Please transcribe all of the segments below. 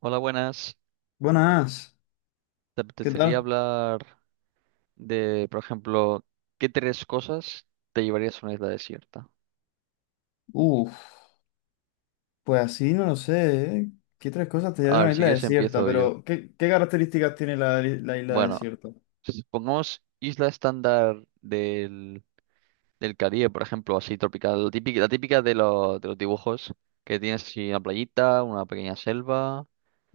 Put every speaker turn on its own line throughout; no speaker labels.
Hola, buenas.
Buenas,
¿Te
¿qué
apetecería
tal?
hablar de, por ejemplo, qué tres cosas te llevarías a una isla desierta?
Uf, pues así no lo sé, ¿eh? ¿Qué tres cosas te
A
llevan a
ver,
una
si
isla
quieres
desierta?
empiezo yo.
Pero, ¿qué características tiene la isla
Bueno,
desierta?
pongamos isla estándar del Caribe, por ejemplo, así tropical, la típica de, de los dibujos, que tienes así una playita, una pequeña selva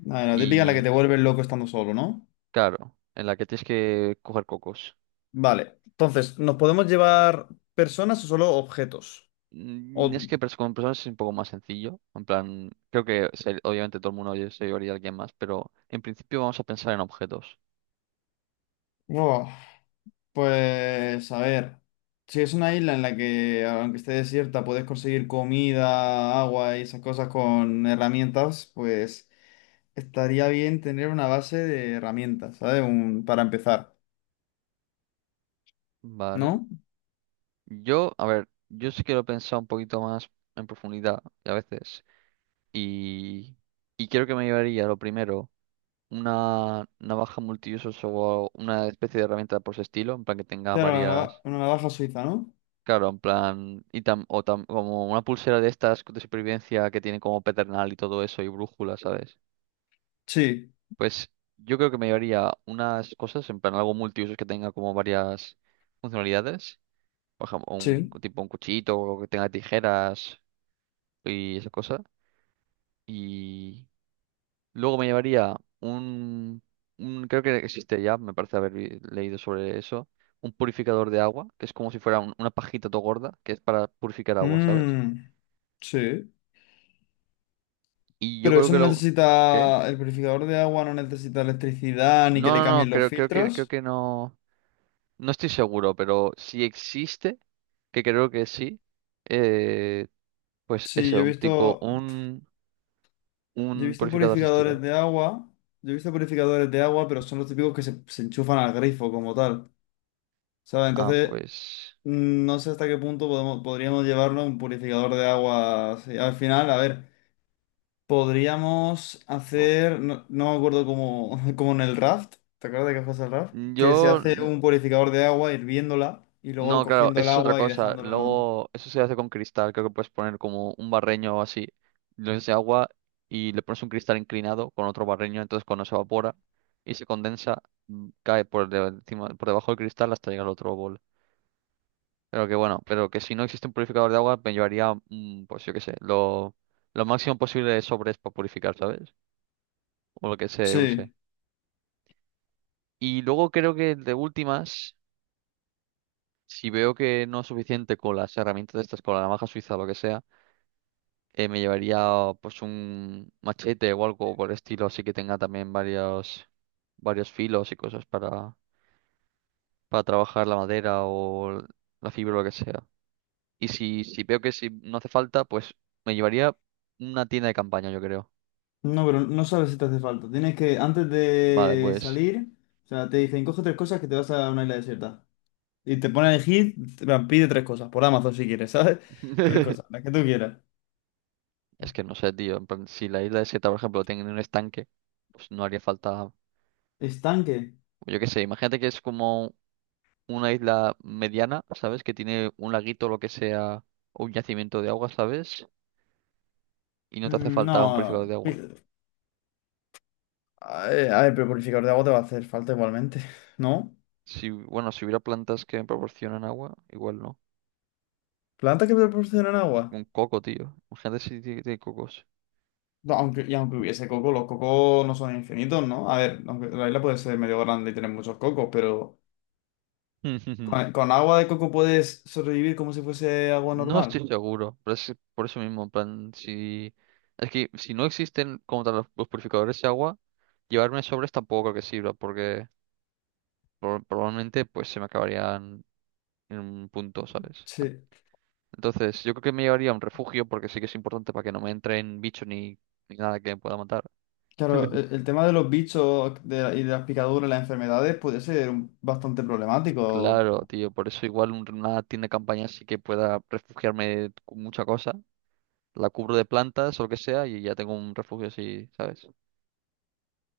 A ver, la típica en la que te
y,
vuelves loco estando solo, ¿no?
claro, en la que tienes que coger cocos.
Vale, entonces, ¿nos podemos llevar personas o solo objetos? O-
Es que con personas es un poco más sencillo. En plan, creo que obviamente todo el mundo se llevaría a alguien más, pero en principio vamos a pensar en objetos.
Oh, pues, a ver, si es una isla en la que, aunque esté desierta, puedes conseguir comida, agua y esas cosas con herramientas, pues estaría bien tener una base de herramientas, ¿sabes? Para empezar,
Vale.
¿no?
Yo, a ver, yo sí quiero pensar un poquito más en profundidad a veces. Y, y quiero que me llevaría lo primero, una navaja multiusos o una especie de herramienta por ese estilo, en plan que tenga
Claro, una, nava-
varias.
una navaja suiza, ¿no?
Claro, en plan, y como una pulsera de estas de supervivencia que tiene como pedernal y todo eso y brújula, ¿sabes?
Sí,
Pues yo creo que me llevaría unas cosas, en plan algo multiusos que tenga como varias funcionalidades. Por ejemplo, un
sí.
tipo un cuchillito o que tenga tijeras y esa cosa. Y luego me llevaría un, creo que existe ya, me parece haber leído sobre eso, un purificador de agua, que es como si fuera una pajita todo gorda, que es para purificar agua, ¿sabes?
Mm, sí.
Y yo
Pero
creo
eso
que
no
lo... ¿Qué?
necesita, el purificador de agua no necesita electricidad ni que
No,
le
no, no,
cambien los
creo
filtros.
que no. No estoy seguro, pero si existe, que creo que sí, eh, pues
Sí,
eso, un tipo,
yo he
un
visto
purificador de
purificadores
estilo.
de agua, yo he visto purificadores de agua, pero son los típicos que se enchufan al grifo como tal, ¿sabes?
Ah,
Entonces,
pues.
no sé hasta qué punto podríamos llevarlo un purificador de agua así. Al final, a ver. Podríamos
o-
hacer, no, no me acuerdo cómo, como en el raft, ¿te acuerdas de que fue el raft? Que se
Yo.
hace
l-
un purificador de agua hirviéndola y luego
No, claro,
cogiendo el
eso es otra
agua y
cosa.
dejándola.
Luego, eso se hace con cristal. Creo que puedes poner como un barreño o así, lo llenas de agua y le pones un cristal inclinado con otro barreño. Entonces, cuando se evapora y se condensa, cae por, encima, por debajo del cristal hasta llegar al otro bol. Pero que bueno, pero que si no existe un purificador de agua, me llevaría, pues yo qué sé, lo máximo posible de sobres para purificar, ¿sabes? O lo que se use.
Sí,
Y luego creo que de últimas, si veo que no es suficiente con las herramientas estas, con la navaja suiza o lo que sea, me llevaría pues un machete o algo por el estilo, así que tenga también varios, varios filos y cosas para trabajar la madera o la fibra o lo que sea. Y si, si veo que si no hace falta, pues me llevaría una tienda de campaña, yo creo.
no, pero no sabes si te hace falta. Tienes que, antes
Vale,
de
pues.
salir, o sea, te dicen, coge tres cosas que te vas a una isla desierta. Y te pone a elegir, en plan, pide tres cosas, por Amazon si quieres, ¿sabes? Tres cosas, las que tú quieras.
Es que no sé, tío. En plan, si la isla desierta, por ejemplo, tiene un estanque, pues no haría falta.
¿Estanque?
Yo qué sé, imagínate que es como una isla mediana, ¿sabes? Que tiene un laguito o lo que sea, o un yacimiento de agua, ¿sabes? Y no te hace
Mm,
falta un purificador
no.
de agua.
Ay, ay, pero purificador de agua te va a hacer falta igualmente, ¿no?
Si, bueno, si hubiera plantas que me proporcionan agua, igual no.
Plantas que proporcionan agua.
Un coco, tío. Imagínate si tiene cocos.
No, aunque, y aunque hubiese coco, los cocos no son infinitos, ¿no? A ver, aunque la isla puede ser medio grande y tener muchos cocos, pero con agua de coco puedes sobrevivir como si fuese agua
No
normal.
estoy seguro, pero es por eso mismo, en plan, si... Es que si no existen como tal los purificadores de agua, llevarme sobres tampoco creo que sirva, porque probablemente pues se me acabarían en un punto, ¿sabes?
Sí.
Entonces, yo creo que me llevaría a un refugio, porque sí que es importante para que no me entren bichos ni, ni nada que me pueda matar.
Claro, el tema de los bichos y de las picaduras, las enfermedades, puede ser bastante problemático.
Claro, tío, por eso igual una tienda de campaña sí que pueda refugiarme con mucha cosa. La cubro de plantas o lo que sea y ya tengo un refugio así, ¿sabes?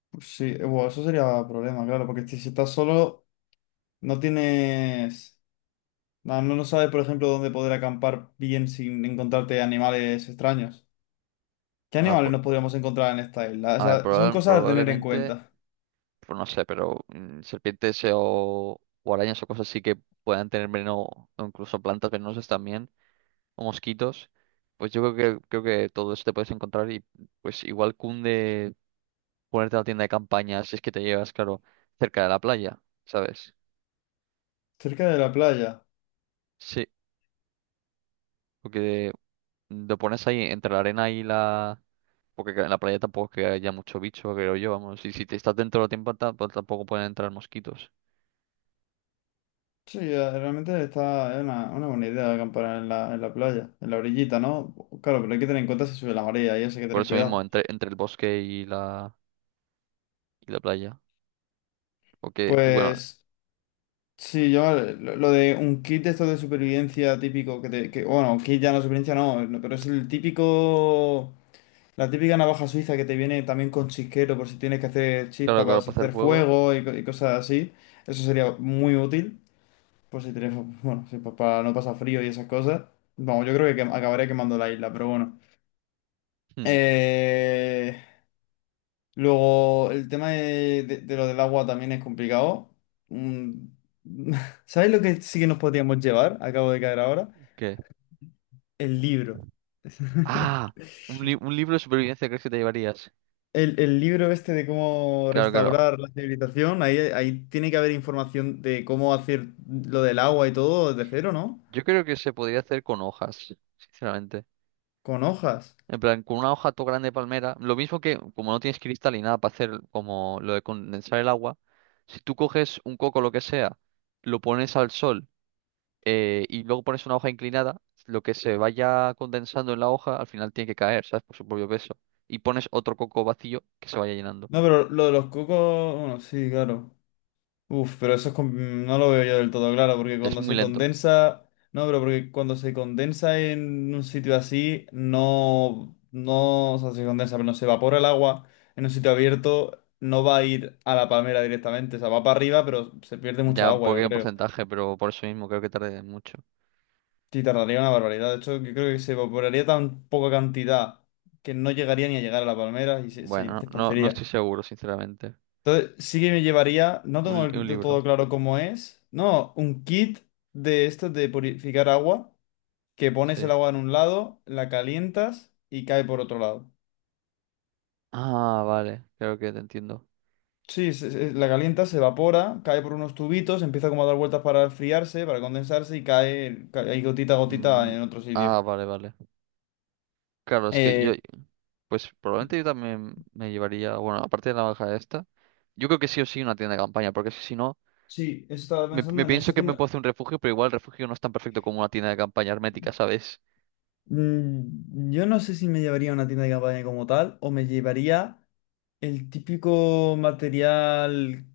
Pues sí, bueno, eso sería problema, claro, porque si estás solo, no tienes. No, no no sabes, por ejemplo, dónde poder acampar bien sin encontrarte animales extraños. ¿Qué animales nos podríamos encontrar en esta isla? O
A ver,
sea, son cosas a tener en
probablemente,
cuenta.
pues no sé, pero serpientes o arañas o cosas así que puedan tener veneno, o incluso plantas venenosas también, o mosquitos, pues yo creo que todo eso te puedes encontrar y pues igual cunde ponerte a la tienda de campaña si es que te llevas, claro, cerca de la playa, ¿sabes?
Cerca de la playa.
Sí, porque lo pones ahí entre la arena y la... Porque en la playa tampoco es que haya mucho bicho, creo yo, vamos, y si te estás dentro de la tienda tampoco pueden entrar mosquitos.
Sí, realmente está es una buena idea acampar en la playa, en la orillita, ¿no? Claro, pero hay que tener en cuenta si sube la marea y eso hay que
Por
tener
eso mismo,
cuidado.
entre, entre el bosque y la playa. Porque tú, bueno,
Pues sí, yo lo de un kit de esto de supervivencia típico que, bueno, kit ya no supervivencia no, no, pero es el típico, la típica navaja suiza que te viene también con chisquero por si tienes que hacer
claro,
chispa para
claro, para hacer
hacer
fuego.
fuego y cosas así. Eso sería muy útil. Pues si tienes, bueno, si para no pasar frío y esas cosas, vamos, yo creo que acabaré quemando la isla, pero bueno.
hmm,
Eh, Luego, el tema de lo del agua también es complicado. Mm, ¿Sabes lo que sí que nos podríamos llevar? Acabo de caer ahora.
¿Qué?
El libro.
Ah, un, un libro de supervivencia crees que te llevarías.
El libro este de cómo
Claro, claro.
restaurar la civilización, ahí tiene que haber información de cómo hacer lo del agua y todo desde cero, ¿no?
Yo creo que se podría hacer con hojas, sinceramente.
Con hojas.
En plan, con una hoja todo grande de palmera. Lo mismo que, como no tienes cristal ni nada para hacer como lo de condensar el agua, si tú coges un coco, lo que sea, lo pones al sol y luego pones una hoja inclinada, lo que se vaya condensando en la hoja al final tiene que caer, ¿sabes? Por su propio peso. Y pones otro coco vacío que se vaya llenando.
No, pero lo de los cocos, bueno, sí, claro. Uf, pero eso es no lo veo yo del todo claro, porque
Es
cuando
muy
se
lento.
condensa, no, pero porque cuando se condensa en un sitio así, no, no, o sea, se condensa, pero no se evapora el agua en un sitio abierto, no va a ir a la palmera directamente, o sea, va para arriba, pero se pierde mucha
Ya un
agua, yo
poquito de
creo.
porcentaje, pero por eso mismo creo que tardé mucho.
Sí, tardaría una barbaridad. De hecho, yo creo que se evaporaría tan poca cantidad que no llegaría ni a llegar a la palmera y se
Bueno, no, no, no estoy
dispersaría.
seguro, sinceramente.
Entonces, sí que me llevaría, no
Un,
tengo
un
de todo
libro,
claro cómo es, no, un kit de estos de purificar agua, que pones el
sí.
agua en un lado, la calientas y cae por otro lado.
Ah, vale, creo que te entiendo.
Sí, la calientas, se evapora, cae por unos tubitos, empieza como a dar vueltas para enfriarse, para condensarse y cae, cae ahí gotita a gotita
Mm,
en otro sitio.
ah, vale, vale. Claro, es que yo,
Eh,
pues probablemente yo también me llevaría, bueno, aparte de la hoja esta, yo creo que sí o sí una tienda de campaña, porque es que si no...
sí, eso estaba
Me
pensando en
pienso
eso,
que
que
me
no-
puedo hacer un refugio, pero igual el refugio no es tan perfecto como una tienda de campaña hermética, ¿sabes?
Yo no sé si me llevaría a una tienda de campaña como tal o me llevaría. El típico material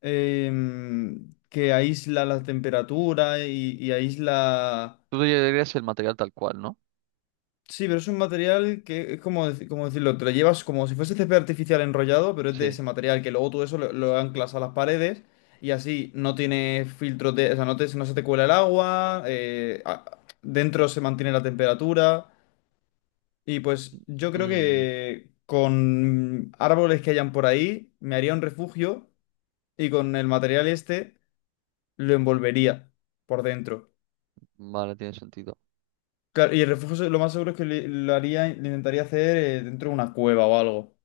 que aísla la temperatura y aísla.
Tú te llevarías el material tal cual, ¿no?
Sí, pero es un material que es como decirlo, te lo llevas como si fuese césped artificial enrollado, pero es de
Sí.
ese material que luego tú eso lo anclas a las paredes y así no tiene filtros de. O sea, no, no se te cuela el agua, dentro se mantiene la temperatura y pues yo creo
Mm,
que con árboles que hayan por ahí me haría un refugio y con el material este lo envolvería por dentro.
vale, tiene sentido.
Claro, y el refugio lo más seguro es que lo haría, lo intentaría hacer dentro de una cueva o algo.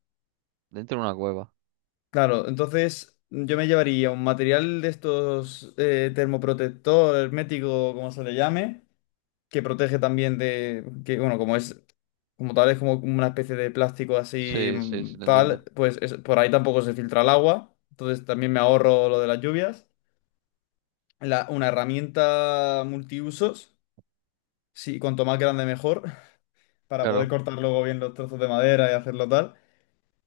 Dentro de una cueva.
Claro, entonces yo me llevaría un material de estos termoprotector, hermético, como se le llame, que protege también de, que bueno, como es, como tal, es como una especie de plástico así
Sí, sí, sí, lo
tal,
entiendo.
pues por ahí tampoco se filtra el agua, entonces también me ahorro lo de las lluvias. Una herramienta multiusos. Sí, cuanto más grande mejor, para poder
Claro.
cortar luego bien los trozos de madera y hacerlo tal.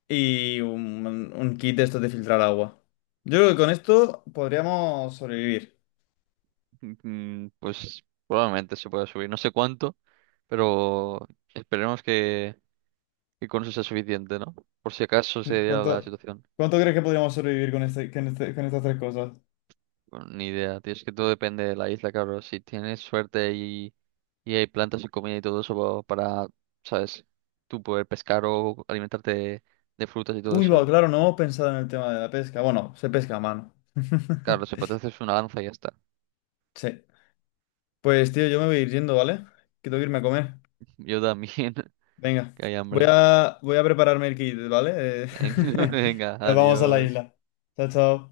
Y un kit de estos de filtrar agua. Yo creo que con esto podríamos sobrevivir.
Pues probablemente se pueda subir. No sé cuánto, pero esperemos que con eso sea suficiente, ¿no? Por si acaso
Sí,
se diera la
¿Cuánto,
situación.
cuánto crees que podríamos sobrevivir con estas tres cosas?
Ni idea, tío, es que todo depende de la isla, claro. Si tienes suerte y hay plantas y comida y todo eso para, ¿sabes? Tú poder pescar o alimentarte de frutas y todo
Uy, va,
eso.
claro, no hemos pensado en el tema de la pesca. Bueno, se pesca a mano.
Claro, se puede hacer una lanza y ya está.
Sí. Pues tío, yo me voy a ir yendo, ¿vale? Que tengo que irme a comer.
Yo también,
Venga.
que hay
Voy
hambre.
a, voy a prepararme el kit, ¿vale? Eh,
Venga,
Nos vamos a la
adiós.
isla. Chao, chao.